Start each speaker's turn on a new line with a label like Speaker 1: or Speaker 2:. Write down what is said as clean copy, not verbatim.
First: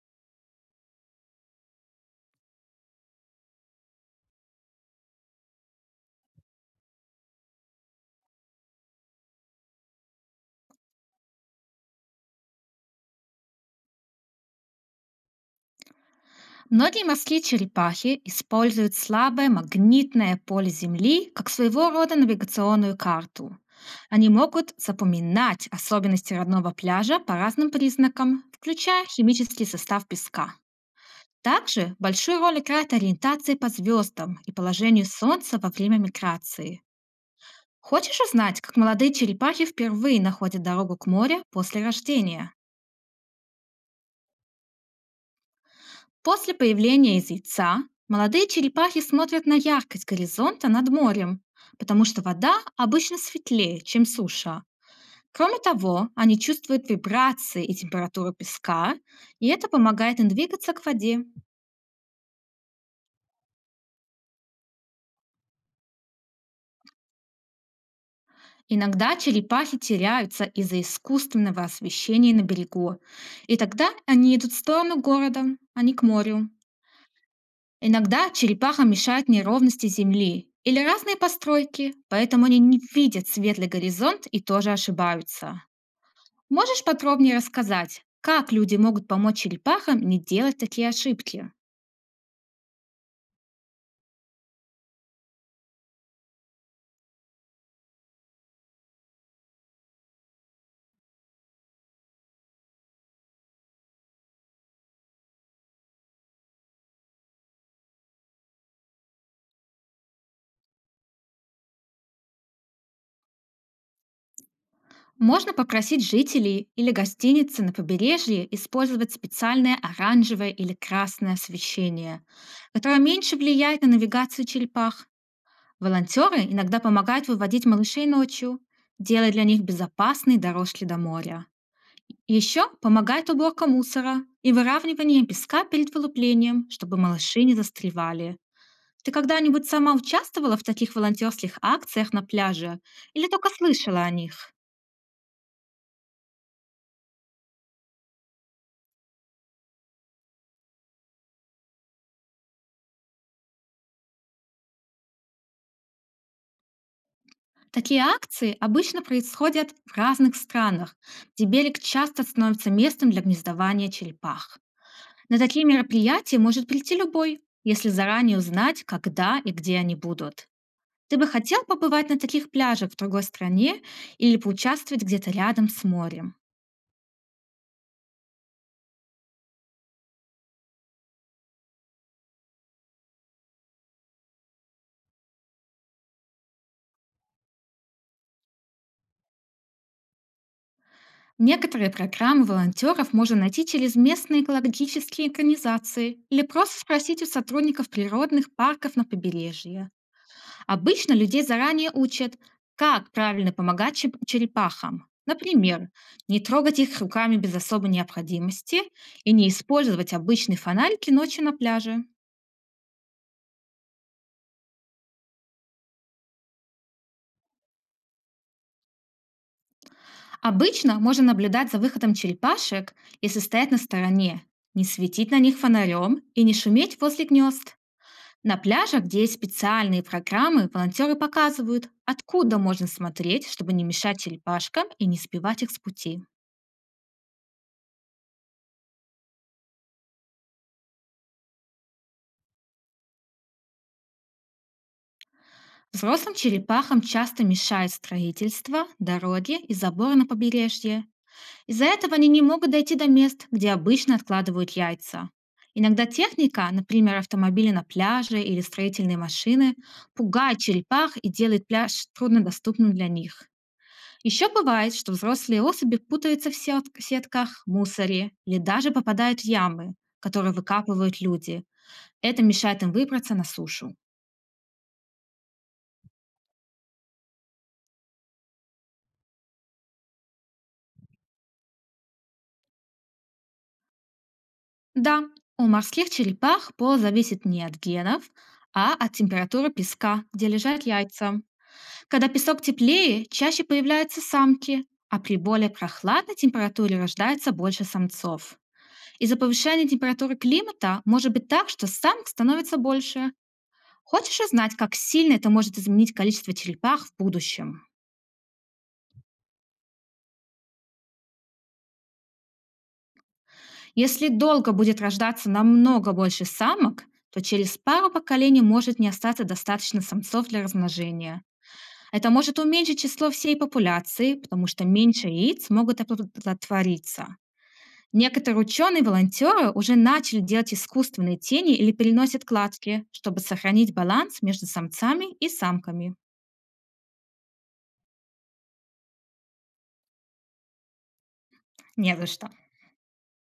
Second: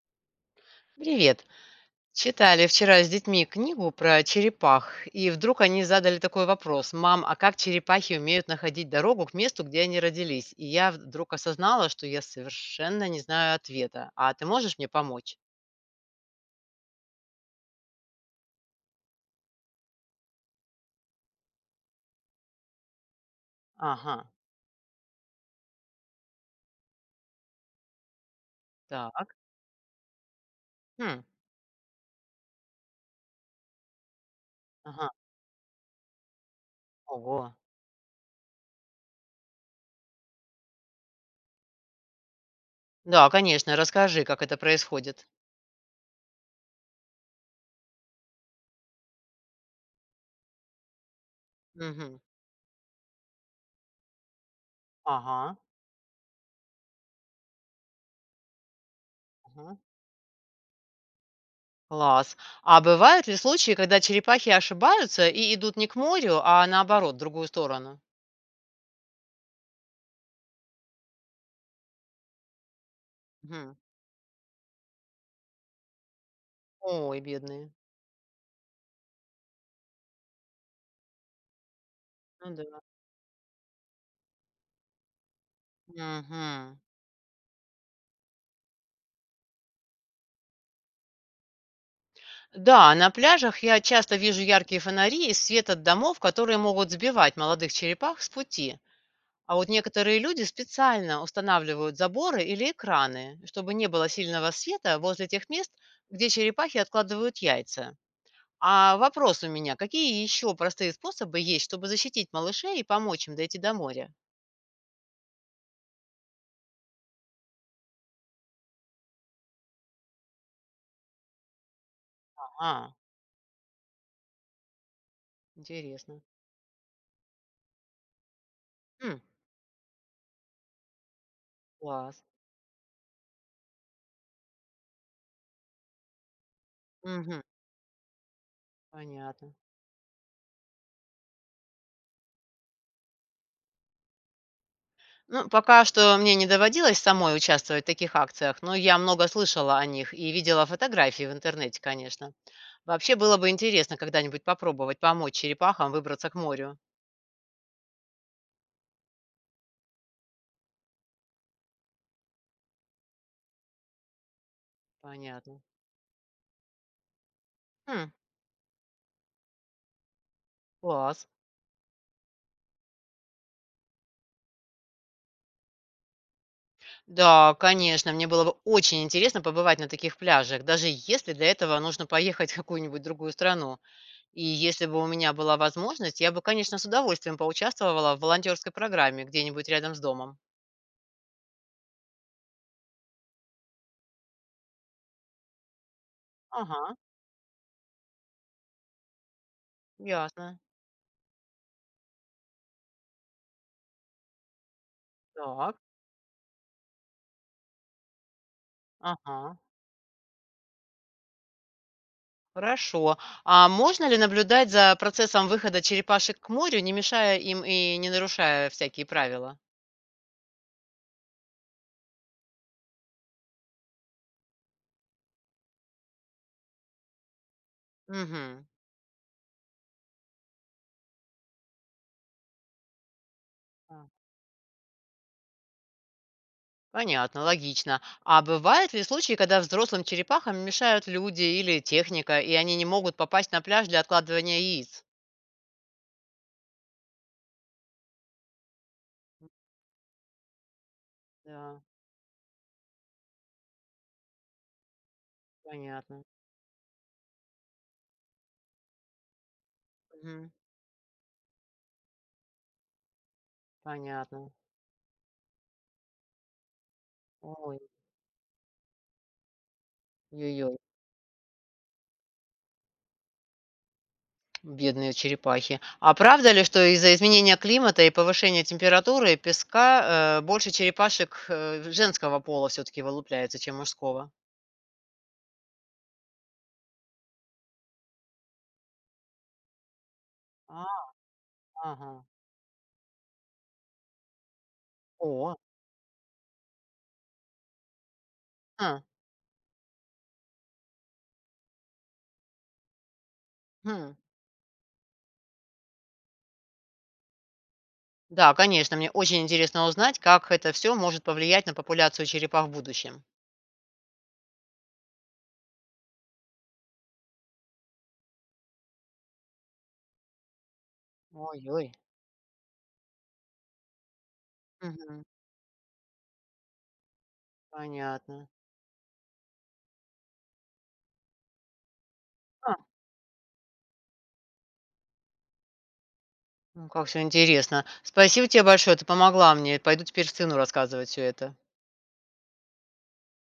Speaker 1: Привет. Читали вчера с детьми книгу про черепах, и вдруг они задали такой вопрос. Мам, а как черепахи умеют находить дорогу к месту, где они родились? И я вдруг осознала, что я совершенно не знаю ответа. А ты можешь мне помочь?
Speaker 2: Многие морские черепахи используют слабое магнитное поле Земли как своего рода навигационную карту.
Speaker 1: Ага,
Speaker 2: Они могут запоминать особенности родного пляжа по разным признакам, включая
Speaker 1: так.
Speaker 2: химический состав песка.
Speaker 1: Хм,
Speaker 2: Также большую роль играет ориентация по звездам и положению
Speaker 1: ага,
Speaker 2: Солнца во время миграции.
Speaker 1: ого.
Speaker 2: Хочешь узнать, как молодые черепахи впервые находят дорогу к морю после рождения?
Speaker 1: Да, конечно, расскажи, как это происходит.
Speaker 2: После появления из яйца молодые черепахи смотрят на яркость горизонта над морем, потому
Speaker 1: Мгм.
Speaker 2: что вода обычно светлее, чем суша.
Speaker 1: Ага,
Speaker 2: Кроме того, они чувствуют вибрации и температуру песка, и это
Speaker 1: ага.
Speaker 2: помогает им двигаться к воде.
Speaker 1: Класс. А бывают ли случаи, когда черепахи ошибаются и идут не к морю, а наоборот, в другую сторону?
Speaker 2: Иногда черепахи теряются из-за искусственного освещения на берегу, и
Speaker 1: Мгм.
Speaker 2: тогда они идут в сторону города, а не к морю.
Speaker 1: Ой, бедные.
Speaker 2: Иногда черепаха мешает неровности Земли или разные постройки, поэтому
Speaker 1: Ну
Speaker 2: они не
Speaker 1: да.
Speaker 2: видят светлый горизонт и тоже ошибаются.
Speaker 1: Мгм.
Speaker 2: Можешь подробнее рассказать, как люди могут помочь черепахам не делать такие ошибки?
Speaker 1: Да, на пляжах я часто вижу яркие фонари и свет от домов, которые могут сбивать молодых черепах с пути. А вот некоторые люди специально устанавливают заборы или экраны, чтобы не было сильного света возле тех мест, где черепахи откладывают яйца. А вопрос у меня, какие еще простые способы есть, чтобы защитить малышей и помочь им дойти до моря?
Speaker 2: Можно попросить жителей или гостиницы на побережье использовать специальное оранжевое или красное освещение,
Speaker 1: А,
Speaker 2: которое меньше влияет на навигацию черепах.
Speaker 1: интересно.
Speaker 2: Волонтеры иногда помогают выводить малышей ночью,
Speaker 1: М,
Speaker 2: делая для них безопасные дорожки до моря.
Speaker 1: класс.
Speaker 2: Еще помогает уборка мусора и выравнивание песка перед вылуплением, чтобы
Speaker 1: Мгм,
Speaker 2: малыши не застревали. Ты
Speaker 1: понятно.
Speaker 2: когда-нибудь сама участвовала в таких волонтерских акциях на пляже или только слышала о них?
Speaker 1: Ну, пока что мне не доводилось самой участвовать в таких акциях, но я много слышала о них и видела фотографии в интернете, конечно. Вообще было бы интересно когда-нибудь попробовать помочь черепахам выбраться к морю.
Speaker 2: Такие акции обычно происходят в разных странах, где берег часто становится местом для гнездования черепах. На
Speaker 1: Понятно.
Speaker 2: такие мероприятия может прийти любой, если
Speaker 1: Хм,
Speaker 2: заранее узнать, когда и где они будут. Ты
Speaker 1: класс.
Speaker 2: бы хотел побывать на таких пляжах в другой стране или поучаствовать где-то рядом с морем?
Speaker 1: Да, конечно, мне было бы очень интересно побывать на таких пляжах, даже если для этого нужно поехать в какую-нибудь другую страну. И если бы у меня была возможность, я бы, конечно, с удовольствием поучаствовала в волонтерской программе где-нибудь рядом с домом.
Speaker 2: Некоторые программы волонтеров можно найти через местные экологические организации или просто
Speaker 1: Ага,
Speaker 2: спросить у сотрудников природных парков на побережье.
Speaker 1: ясно.
Speaker 2: Обычно людей заранее учат, как правильно помогать черепахам.
Speaker 1: Так,
Speaker 2: Например, не трогать их руками без особой необходимости и не
Speaker 1: ага.
Speaker 2: использовать обычные фонарики ночью на пляже.
Speaker 1: Хорошо. А можно ли наблюдать за процессом выхода черепашек к морю, не мешая им и не нарушая всякие правила?
Speaker 2: Обычно можно наблюдать за выходом черепашек, если стоять на стороне, не светить на них фонарем и не шуметь возле гнезд. На
Speaker 1: Мгм.
Speaker 2: пляжах, где есть специальные программы, волонтеры показывают, откуда можно смотреть, чтобы не
Speaker 1: А,
Speaker 2: мешать черепашкам и не сбивать их с пути.
Speaker 1: понятно, логично. А бывают ли случаи, когда взрослым черепахам мешают люди или техника, и они не могут попасть на пляж для откладывания яиц?
Speaker 2: Взрослым черепахам часто мешает строительство, дороги и заборы на побережье.
Speaker 1: Да,
Speaker 2: Из-за этого они не могут дойти до мест, где обычно откладывают яйца. Иногда
Speaker 1: понятно.
Speaker 2: техника, например, автомобили на пляже или строительные машины,
Speaker 1: Мгм.
Speaker 2: пугает черепах и делает пляж труднодоступным для них. Еще
Speaker 1: Понятно.
Speaker 2: бывает, что взрослые особи путаются в сетках,
Speaker 1: Ой,
Speaker 2: мусоре или даже попадают в ямы, которые
Speaker 1: ой.
Speaker 2: выкапывают люди. Это мешает им выбраться на сушу.
Speaker 1: Бедные черепахи. А правда ли, что из-за изменения климата и повышения температуры песка больше черепашек женского пола все-таки вылупляется, чем мужского?
Speaker 2: Да, у морских черепах пол зависит не от генов, а от температуры песка, где лежат
Speaker 1: А,
Speaker 2: яйца.
Speaker 1: ага.
Speaker 2: Когда песок теплее, чаще появляются самки, а при
Speaker 1: О,
Speaker 2: более прохладной температуре рождается больше самцов.
Speaker 1: а,
Speaker 2: Из-за повышения температуры климата может быть так, что самок становится больше.
Speaker 1: хм.
Speaker 2: Хочешь узнать, как сильно это может изменить количество черепах в будущем?
Speaker 1: Да, конечно, мне очень интересно узнать, как это все может повлиять на популяцию черепах в будущем.
Speaker 2: Если долго будет рождаться намного больше самок, то через пару поколений может не остаться достаточно самцов для размножения.
Speaker 1: Ой-ой.
Speaker 2: Это может уменьшить число всей популяции, потому что
Speaker 1: Мгм.
Speaker 2: меньше яиц могут оплодотвориться.
Speaker 1: Понятно.
Speaker 2: Некоторые ученые-волонтеры уже начали делать искусственные тени или переносят
Speaker 1: А,
Speaker 2: кладки, чтобы сохранить баланс между самцами и самками.
Speaker 1: ну, как все интересно. Спасибо тебе большое, ты помогла мне. Пойду теперь сыну рассказывать все это.
Speaker 2: Не за что.